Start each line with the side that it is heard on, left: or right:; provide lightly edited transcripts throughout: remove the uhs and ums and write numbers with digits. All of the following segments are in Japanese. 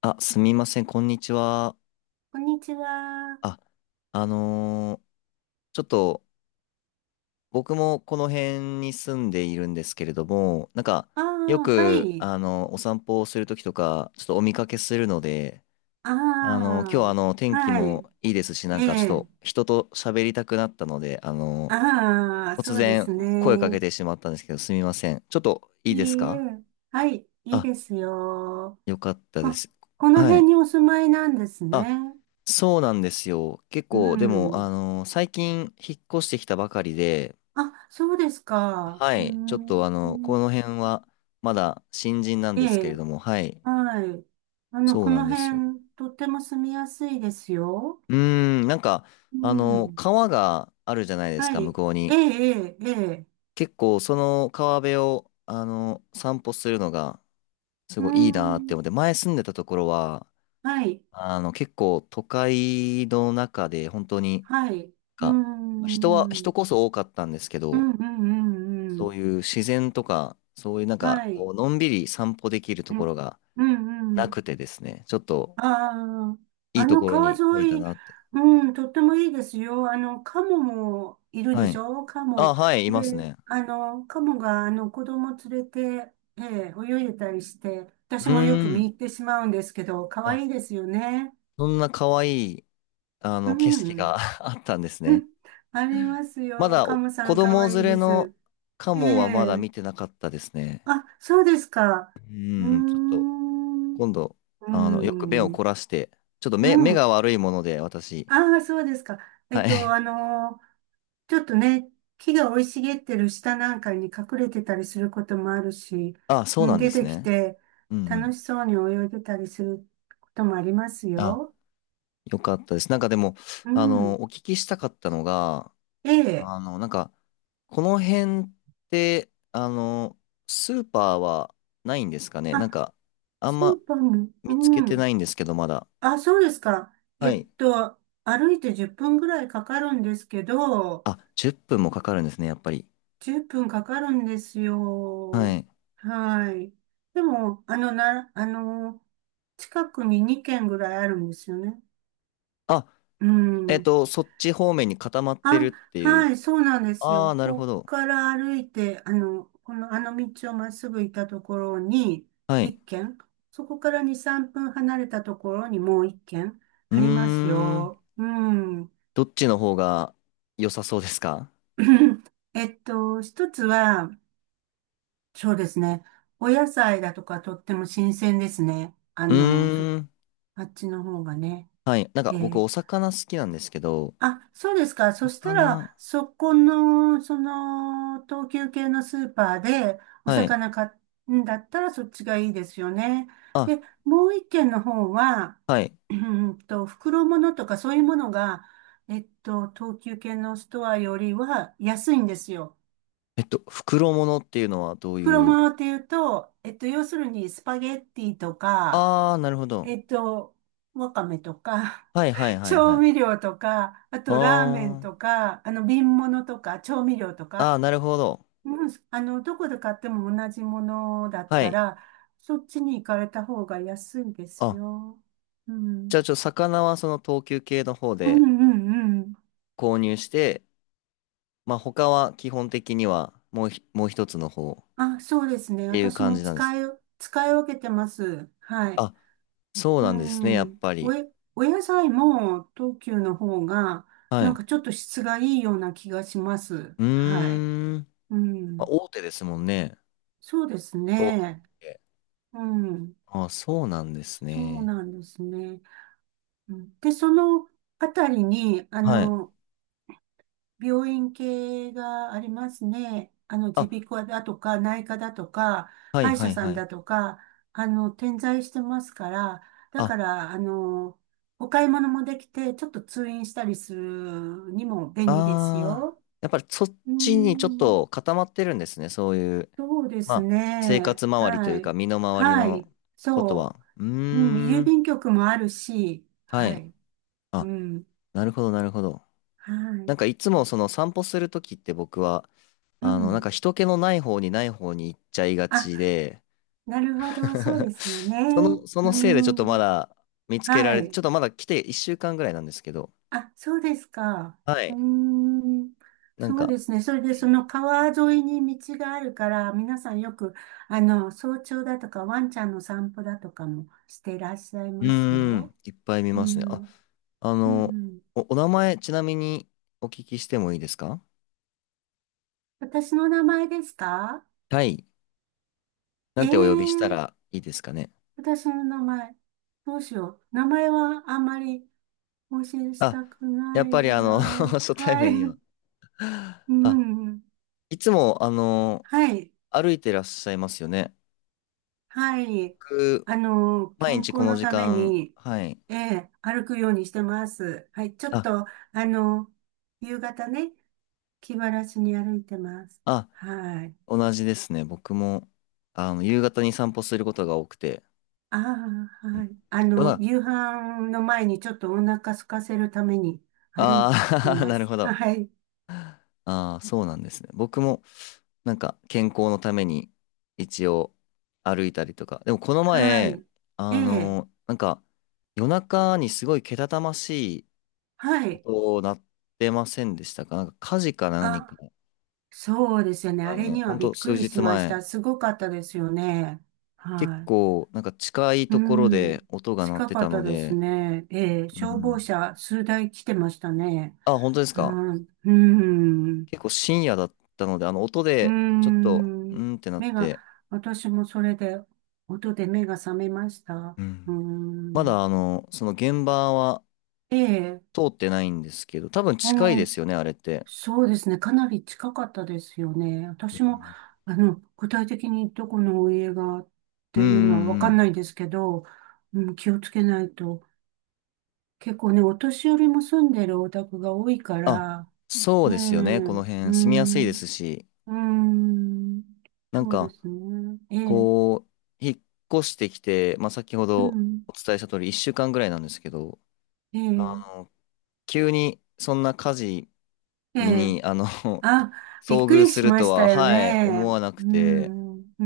left: あ、すみません、こんにちは。
right: こんにちは。
left: あ、あのーちょっと僕もこの辺に住んでいるんですけれども、なんか
right: あ
left: よ
right: あ、は
left: く、
right: い。
left: お散歩をするときとか、ちょっとお見かけするので、
right: あ
left: 今日は
right: あ、
left: 天気
right: はい。
left: もいいですし、なん
right: え
left: かちょっ
right: え。
left: と人と喋りたくなったので、
right: ああ、
left: 突
right: そうで
left: 然
right: す
left: 声かけ
right: ね。
left: てしまったんですけど、すみません。ちょっといいです
right: いい
left: か？
right: え。はい。いい
left: あ、
right: ですよ。
left: よかった
right: こ、
left: です。
right: この
left: は
right: 辺
left: い。
right: にお住まいなんです
left: あ、
right: ね。
left: そうなんですよ。結
right: う
left: 構、でも、
right: ん。
left: 最近引っ越してきたばかりで、
right: あ、そうですか。
left: は
right: うー
left: い、ちょっとこ
right: ん。
left: の辺はまだ新人なん
right: え
left: ですけれ
right: え。
left: ども、はい、
right: はい。あの、
left: そう
right: こ
left: なん
right: の
left: ですよ。
right: 辺、とっても住みやすいですよ。
left: うーなんか、あ
right: う
left: の、
right: ん。
left: 川があるじゃないです
right: は
left: か、向
right: い。
left: こう
right: ええ、
left: に。
right: ええ、ええ。
left: 結構、その川辺を、散歩するのが、す
right: うー
left: ごいいいなって
right: ん。
left: 思って、前住んでたところは、
right: はい。
left: 結構都会の中で、本当に、
right: はい。う
left: か人は、
right: ん、う
left: 人
right: ん、
left: こそ多かったんですけ
right: う
left: ど、
right: ん、うん、う
left: そう
right: ん。
left: いう自然とか、そういうなんか、
right: は
left: こ
right: い。
left: う、のんびり散歩できると
right: う
left: こ
right: ん、
left: ろが
right: うん、う
left: な
right: ん。
left: くてですね、ちょっと
right: ああ、
left: いい
right: あ
left: と
right: の
left: ころ
right: 川
left: に来れた
right: 沿い、
left: なって。
right: うん、とってもいいですよ。あの、カモもいるで
left: は
right: し
left: い。
right: ょ？カ
left: あ、
right: モ。
left: はい、います
right: で、
left: ね。
right: あの、カモが、あの、子供連れて、え泳いでたりして、
left: う
right: 私もよく
left: ー
right: 見
left: ん。
right: 入ってしまうんですけど、可
left: あ、
right: 愛いですよね。
left: そんな可愛い、景
right: う
left: 色が
right: ん。
left: あったんですね。
right: あります
left: ま
right: よ。
left: だ、
right: カ
left: お
right: モさ
left: 子
right: ん可
left: 供
right: 愛
left: 連
right: い
left: れ
right: で
left: の
right: す。
left: カ
right: え
left: モはまだ
right: え。
left: 見てなかったですね。
right: あ、そうですか。うー
left: ちょっと、
right: ん。う
left: 今度、
right: ー
left: よく目を
right: ん。
left: 凝らして、ちょっと
right: う
left: 目
right: ん。
left: が悪いもので、私。
right: ああ、そうですか。え
left: は
right: っと、
left: い。
right: あのーちょっとね、木が生い茂ってる下なんかに隠れてたりすることもあるし、
left: あ、そ
right: う
left: う
right: ん、
left: なんで
right: 出
left: す
right: てき
left: ね。
right: て
left: うんう
right: 楽
left: ん。
right: しそうに泳いでたりすることもあります
left: あ、
right: よ。
left: よかったです。なんかでも、
right: うん。
left: お聞きしたかったのが、
right: ええ。
left: なんか、この辺って、スーパーはないんですかね？な
right: あ、
left: んか、あん
right: スー
left: ま
right: パーも、
left: 見つけ
right: う
left: て
right: ん。
left: ないんですけど、まだ。
right: あ、そうですか。え
left: は
right: っ
left: い。
right: と、歩いて10分ぐらいかかるんですけど、
left: あ、10分もかかるんですね、やっぱり。
right: 10分かかるんです
left: は
right: よ。
left: い。
right: はい。でも、あの、な、あの、近くに2軒ぐらいあるんですよね。
left: あ、
right: うん。
left: そっち方面に固まってる
right: あ、
left: ってい
right: は
left: う。
right: い、そうなんです
left: あ
right: よ。
left: あ、なる
right: こ
left: ほ
right: こ
left: ど。
right: から歩いて、あの道をまっすぐ行ったところに
left: はい。
right: 1軒、そこから2、3分離れたところにもう1軒
left: うー
right: あります
left: ん。
right: よ。うん。
left: どっちの方が良さそうですか？
right: 一つは、そうですね。お野菜だとかとっても新鮮ですね。
left: うーん。
right: あっちの方がね。
left: はい。なん
right: え
left: か僕、
right: え。
left: お魚好きなんですけど、
right: あ、そうですか。そした
left: か
right: ら、
left: な。
right: そこの、その、東急系のスーパーでお
left: はい。
right: 魚買うんだったらそっちがいいですよね。
left: あ、
right: で、もう一軒の方は、
left: はい。
right: 袋物とかそういうものが、東急系のストアよりは安いんですよ。
left: 袋物っていうのはどう
right: 袋
left: いう。
right: 物っていうと、要するにスパゲッティとか、
left: ああー、なるほど。
right: えっと、わかめとか、
left: はいはい はいは
right: 調
left: い。
right: 味料とか、あとラーメン
left: あ
right: とか、あの瓶物とか、調味料と
left: あ、
right: か、
left: ああ、なるほど。
right: うん、どこで買っても同じものだっ
left: は
right: た
left: い。
right: ら、そっちに行かれた方が安いです
left: あ、
right: よ。う
left: じ
right: ん。
left: ゃあ魚はその等級系の方
right: うん
left: で
right: うんうん。
left: 購入して、まあ他は基本的にはもう一つの方っ
right: あ、そうですね。
left: ていう
right: 私
left: 感
right: も
left: じなんです。
right: 使い分けてます。はい。
left: あ、そう
right: う
left: なんですね、やっ
right: ん。
left: ぱ
right: お
left: り。
right: え、お野菜も東急の方が、
left: は
right: なん
left: い。
right: かちょっと質がいいような気がします。
left: う
right: はい。
left: ーん。
right: う
left: まあ、
right: ん。
left: 大手ですもんね。
right: そうです
left: 等級
right: ね。
left: 系。
right: うん。
left: あ、そうなんです
right: そう
left: ね。
right: なんですね。うんで、そのあたりに、
left: はい。
right: 病院系がありますね。
left: あ、
right: 耳鼻科だとか、内科だとか、
left: はい
right: 歯医
left: は
right: 者
left: い
right: さ
left: は
right: ん
left: い。
right: だとか、点在してますから、だ
left: あ、
right: から、お買い物もできて、ちょっと通院したりするにも便利です
left: あ
right: よ。
left: ー、やっぱりそっ
right: うー
left: ちにちょっ
right: ん。
left: と固まってるんですね。そういう、
right: そうで
left: ま
right: す
left: あ、生
right: ね。
left: 活周りとい
right: は
left: うか、
right: い。
left: 身の回り
right: はい。
left: のこと
right: そ
left: は。う
right: う。うん、
left: ー
right: 郵
left: ん、
right: 便局もあるし、
left: は
right: は
left: い。
right: い。う
left: あ、
right: ん。
left: なるほど、なるほど。
right: は
left: な
right: い。
left: んかいつもその散歩するときって僕は、
right: う
left: なん
right: ん。
left: か人気のない方に行っちゃいが
right: あ、
left: ちで、
right: なるほど。そうで すよね。
left: その、そ
right: う
left: のせいで
right: ん。は
left: ち
right: い。
left: ょっとまだ来て1週間ぐらいなんですけど、
right: あ、そうですか。
left: は
right: うー
left: い。
right: ん。
left: なん
right: そう
left: か、
right: ですね。それで、その川沿いに道があるから、皆さんよく、早朝だとか、ワンちゃんの散歩だとかもしていらっしゃい
left: う
right: ます
left: ー
right: よ。
left: いっぱい見
right: う
left: ますね。あ
right: ん。
left: あ
right: う
left: の、
right: ん。
left: お名前、ちなみにお聞きしてもいいですか？
right: 私の名前ですか？
left: はい。な
right: え
left: ん
right: え。
left: てお呼びしたらいいですかね。
right: 私の名前、どうしよう。名前はあんまり更新し
left: あ、
right: たく
left: や
right: な
left: っ
right: い
left: ぱり
right: な。
left: 初対
right: はい。
left: 面には。
right: う
left: あ、
right: ん。
left: いつも、
right: はい。
left: 歩いてらっしゃいますよね。
right: はい。
left: 僕、毎
right: 健
left: 日こ
right: 康
left: の
right: の
left: 時
right: ため
left: 間、
right: に、
left: はい。
right: 歩くようにしてます。はい。ちょっ
left: あ、
right: と、あの、夕方ね、気晴らしに歩いてます。
left: あ、
right: はい。
left: 同じですね。僕も、夕方に散歩することが多くて。
right: ああ、
left: うん。
right: はい。夕飯の前にちょっとお腹空かせるために歩い
left: あ
right: て
left: ああー、
right: ま
left: なる
right: す。
left: ほど。
right: はい。
left: ああ、そうなんですね。僕も、なんか、健康のために、一応、歩いたりとか。でも、この
right: は
left: 前、
right: い。ええ。
left: なんか、夜中にすごいけたたましい
right: はい。
left: 音鳴ってませんでしたか？なんか、火事か何か
right: あ、そうですよね。あ
left: が
right: れ
left: ね、
right: に
left: ほ
right: は
left: ん
right: びっ
left: と
right: く
left: 数
right: りし
left: 日
right: まし
left: 前、
right: た。すごかったですよね。
left: 結
right: は
left: 構、なんか近い
right: い。う
left: ところ
right: ん。
left: で音が鳴っ
right: 近
left: て
right: か
left: た
right: っ
left: の
right: たです
left: で、
right: ね。ええ、
left: う
right: 消防
left: ん。
right: 車数台来てましたね。
left: あ、本当ですか？
right: はい。うん。
left: 結構深夜だったので、音
right: う
left: で、ちょっと、う
right: ん。
left: んってなっ
right: 目が、
left: て、
right: 私もそれで、音で目が覚めました。
left: うん。
right: う
left: ま
right: ん。
left: だその現場は
right: ええ、
left: 通ってないんですけど、多分
right: う
left: 近いで
right: ん。
left: すよね、あれって。
right: そうですね。かなり近かったですよね。
left: う
right: 私も、
left: ん。
right: 具体的にどこのお家がっ
left: う
right: て
left: んう
right: いうのはわ
left: んう
right: かん
left: ん。
right: ないですけど、うん、気をつけないと。結構ね、お年寄りも住んでるお宅が多いか
left: あ、
right: ら、
left: そう
right: ね
left: で
right: え、
left: すよね。この
right: う
left: 辺住みやすいで
right: ん、
left: すし、
right: うん、
left: なん
right: そうで
left: か、
right: すね。ええ、
left: こう、引っ越してきて、まあ、先ほ
right: う
left: ど
right: ん、
left: お伝えした通り1週間ぐらいなんですけど、
right: え
left: あ
right: え、
left: の、急にそんな火事
right: ええ、
left: に、
right: あ、びっ
left: 遭
right: く
left: 遇
right: り
left: す
right: し
left: る
right: ま
left: と
right: した
left: は、
right: よ
left: はい、
right: ね。
left: 思わなく
right: う
left: て、
right: ん、う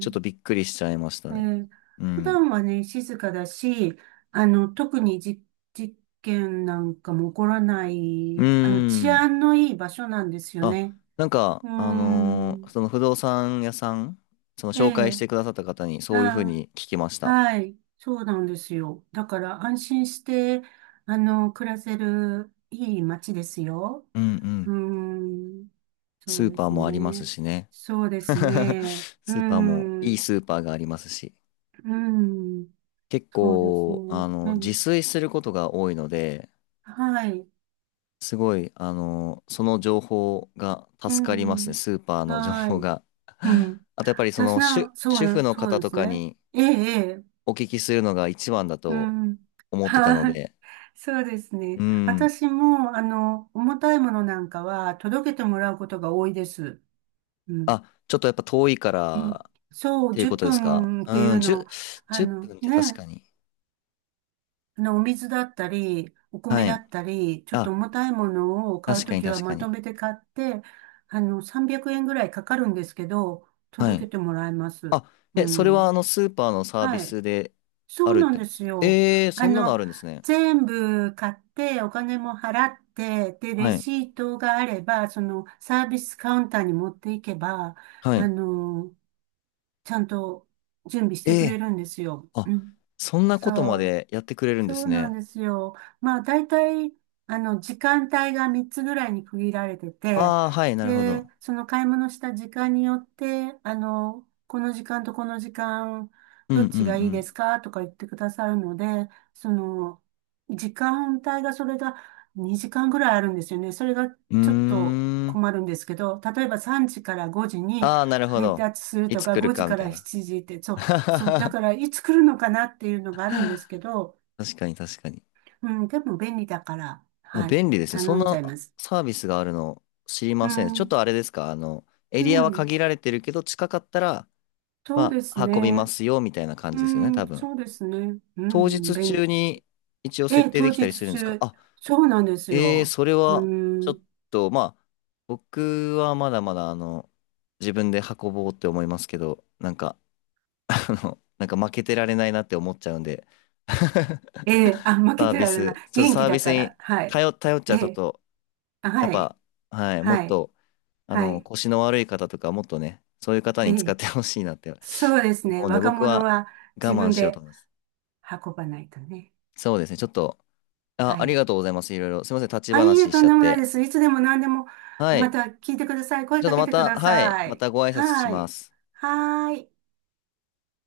left: ちょっとびっくりしちゃいました
right: え
left: ね。
right: ー
left: う
right: 普
left: ん。
right: 段はね、静かだし、特に事件なんかも起こらな
left: う
right: い、
left: ー
right: 治
left: ん。
right: 安のいい場所なんですよ
left: あ、
right: ね。
left: なんか、
right: うーん。
left: その不動産屋さん、その
right: え
left: 紹介し
right: え、
left: てくださった方にそういうふう
right: あ、
left: に聞きました。
right: はい。そうなんですよ。だから安心して、暮らせるいい街ですよ。
left: うんう
right: う
left: ん。
right: ーん。そ
left: ス
right: う
left: ー
right: で
left: パー
right: す
left: もあります
right: ね。
left: しね。
right: そうですね。うー
left: スーパーも、
right: ん。
left: いい
right: う
left: スーパーがありますし。
right: ーん。
left: 結
right: そうですね。
left: 構、
right: う
left: 自
right: ん。
left: 炊することが多いので、
right: はい。
left: すごい、その情報が
right: う
left: 助かりますね、
right: ん。
left: スーパーの情
right: は
left: 報
right: い。
left: が。
right: う ん。
left: あと、やっぱりそ
right: 私
left: の主、
right: な、そう
left: 主婦
right: な、
left: の
right: そ
left: 方
right: うで
left: と
right: す
left: か
right: ね。
left: に
right: ええ、ええ。
left: お聞きするのが一番だ
right: う
left: と
right: ん。
left: 思ってたの
right: はい。
left: で、
right: そうです
left: う
right: ね。
left: ん。
right: 私も、重たいものなんかは届けてもらうことが多いです。うん。
left: あ、ちょっとやっぱ遠いか
right: うん
left: らっ
right: そう、
left: ていう
right: 10
left: ことですか？
right: 分っぷんってい
left: う
right: う
left: ん、10、
right: の、あ
left: 分っ
right: の
left: ぷんって確か
right: ね、
left: に。
right: お水だったり、お米
left: は
right: だ
left: い。
right: ったり、ちょっと
left: あ、
right: 重たいものを買う
left: 確か
right: と
left: に
right: きは
left: 確か
right: まと
left: に。
right: めて買って、300円ぐらいかかるんですけど、
left: は
right: 届
left: い。
right: けてもらいます。
left: あ、
right: う
left: え、それはあ
right: ん。
left: のスーパーのサービ
right: はい。
left: スで
right: そ
left: あ
right: う
left: るっ
right: なん
left: てこ
right: で
left: とです
right: す
left: か？
right: よ。
left: えー、
right: あ
left: そんなの
right: の、
left: あるんですね。
right: 全部買ってお金も払って、で、レ
left: はい。
right: シートがあれば、そのサービスカウンターに持っていけば、
left: は
right: あ
left: い。
right: の、ちゃんと準備してくれ
left: え
right: るんですよ。
left: ー、あ、
right: うん。
left: そんなことま
right: そう。
left: でやってくれるんで
right: そう
left: す
right: なん
left: ね。
right: ですよ。まあ、大体、時間帯が3つぐらいに区切られてて、
left: ああ、はい、なるほ
right: で、
left: ど。
right: その買い物した時間によって、この時間とこの時間、
left: う
right: ど
left: んう
right: っちがいいです
left: ん
right: かとか言ってくださるので、その、時間帯がそれが2時間ぐらいあるんですよね。それが
left: う
right: ちょっと
left: ん。うーん。
right: 困るんですけど、例えば3時から5時に
left: ああ、なるほ
right: 配
left: ど。
right: 達する
left: い
right: と
left: つ
right: か、
left: 来る
right: 5時
left: かみ
right: か
left: たい
right: ら
left: な。
right: 7時って、そう、そう、だからいつ来るのかなっていうのがあるんですけど、
left: 確かに確かに。
right: うん、でも便利だから、
left: あ、
right: はい、
left: 便利ですね。そん
right: 頼んじゃ
left: な
right: います。
left: サービスがあるの知り
right: う
left: ません。ちょっ
right: ん、
left: とあれですか、エ
right: う
left: リアは
right: ん、
left: 限られてるけど、近かったら、
right: そう
left: ま
right: です
left: あ、運びま
right: ね。
left: すよ、みたいな感
right: う
left: じですよね、多
right: ん、
left: 分。
right: そうですね。うん、う
left: 当
right: ん、
left: 日
right: 便利。
left: 中に一応
right: え
left: 設
right: え、
left: 定で
right: 当
left: きた
right: 日
left: りするんですか？
right: 中。
left: あ、
right: そうなんです
left: えー、
right: よ。
left: それ
right: う
left: は、ちょっ
right: ん、
left: と、まあ、僕はまだまだ、自分で運ぼうって思いますけど、なんか、なんか負けてられないなって思っちゃうんで、
right: え え、あ、負け
left: サー
right: て
left: ビ
right: られ
left: ス、
right: ない。
left: ちょっと
right: 元
left: サ
right: 気
left: ービ
right: だ
left: ス
right: か
left: に
right: ら、はい。
left: 頼、頼っち
right: え
left: ゃちょっ
right: え、
left: と、
right: あ、
left: やっ
right: はい、
left: ぱ、はい、も
right: は
left: っ
right: い、
left: と、
right: はい。
left: 腰の悪い方とか、もっとね、そういう方
right: え
left: に使っ
right: え、
left: てほしいなって
right: そうです
left: 思
right: ね。
left: うんで、
right: 若
left: 僕
right: 者
left: は
right: は
left: 我
right: 自
left: 慢
right: 分
left: しようと
right: で
left: 思います。
right: 運ばないとね。
left: そうですね、ちょっと、あ、
right: は
left: あり
right: い。
left: がとうございます。いろいろ。すいません、立ち
right: あ、いいえ、
left: 話し
right: と
left: ち
right: ん
left: ゃっ
right: でもない
left: て。
right: です。いつでも何でも、
left: は
right: ま
left: い。
right: た聞いてください。
left: ち
right: 声
left: ょっ
right: か
left: と
right: け
left: ま
right: てく
left: た、
right: だ
left: はい、
right: さ
left: ま
right: い。
left: たご挨拶し
right: は
left: ま
right: い。
left: す。
right: はーい。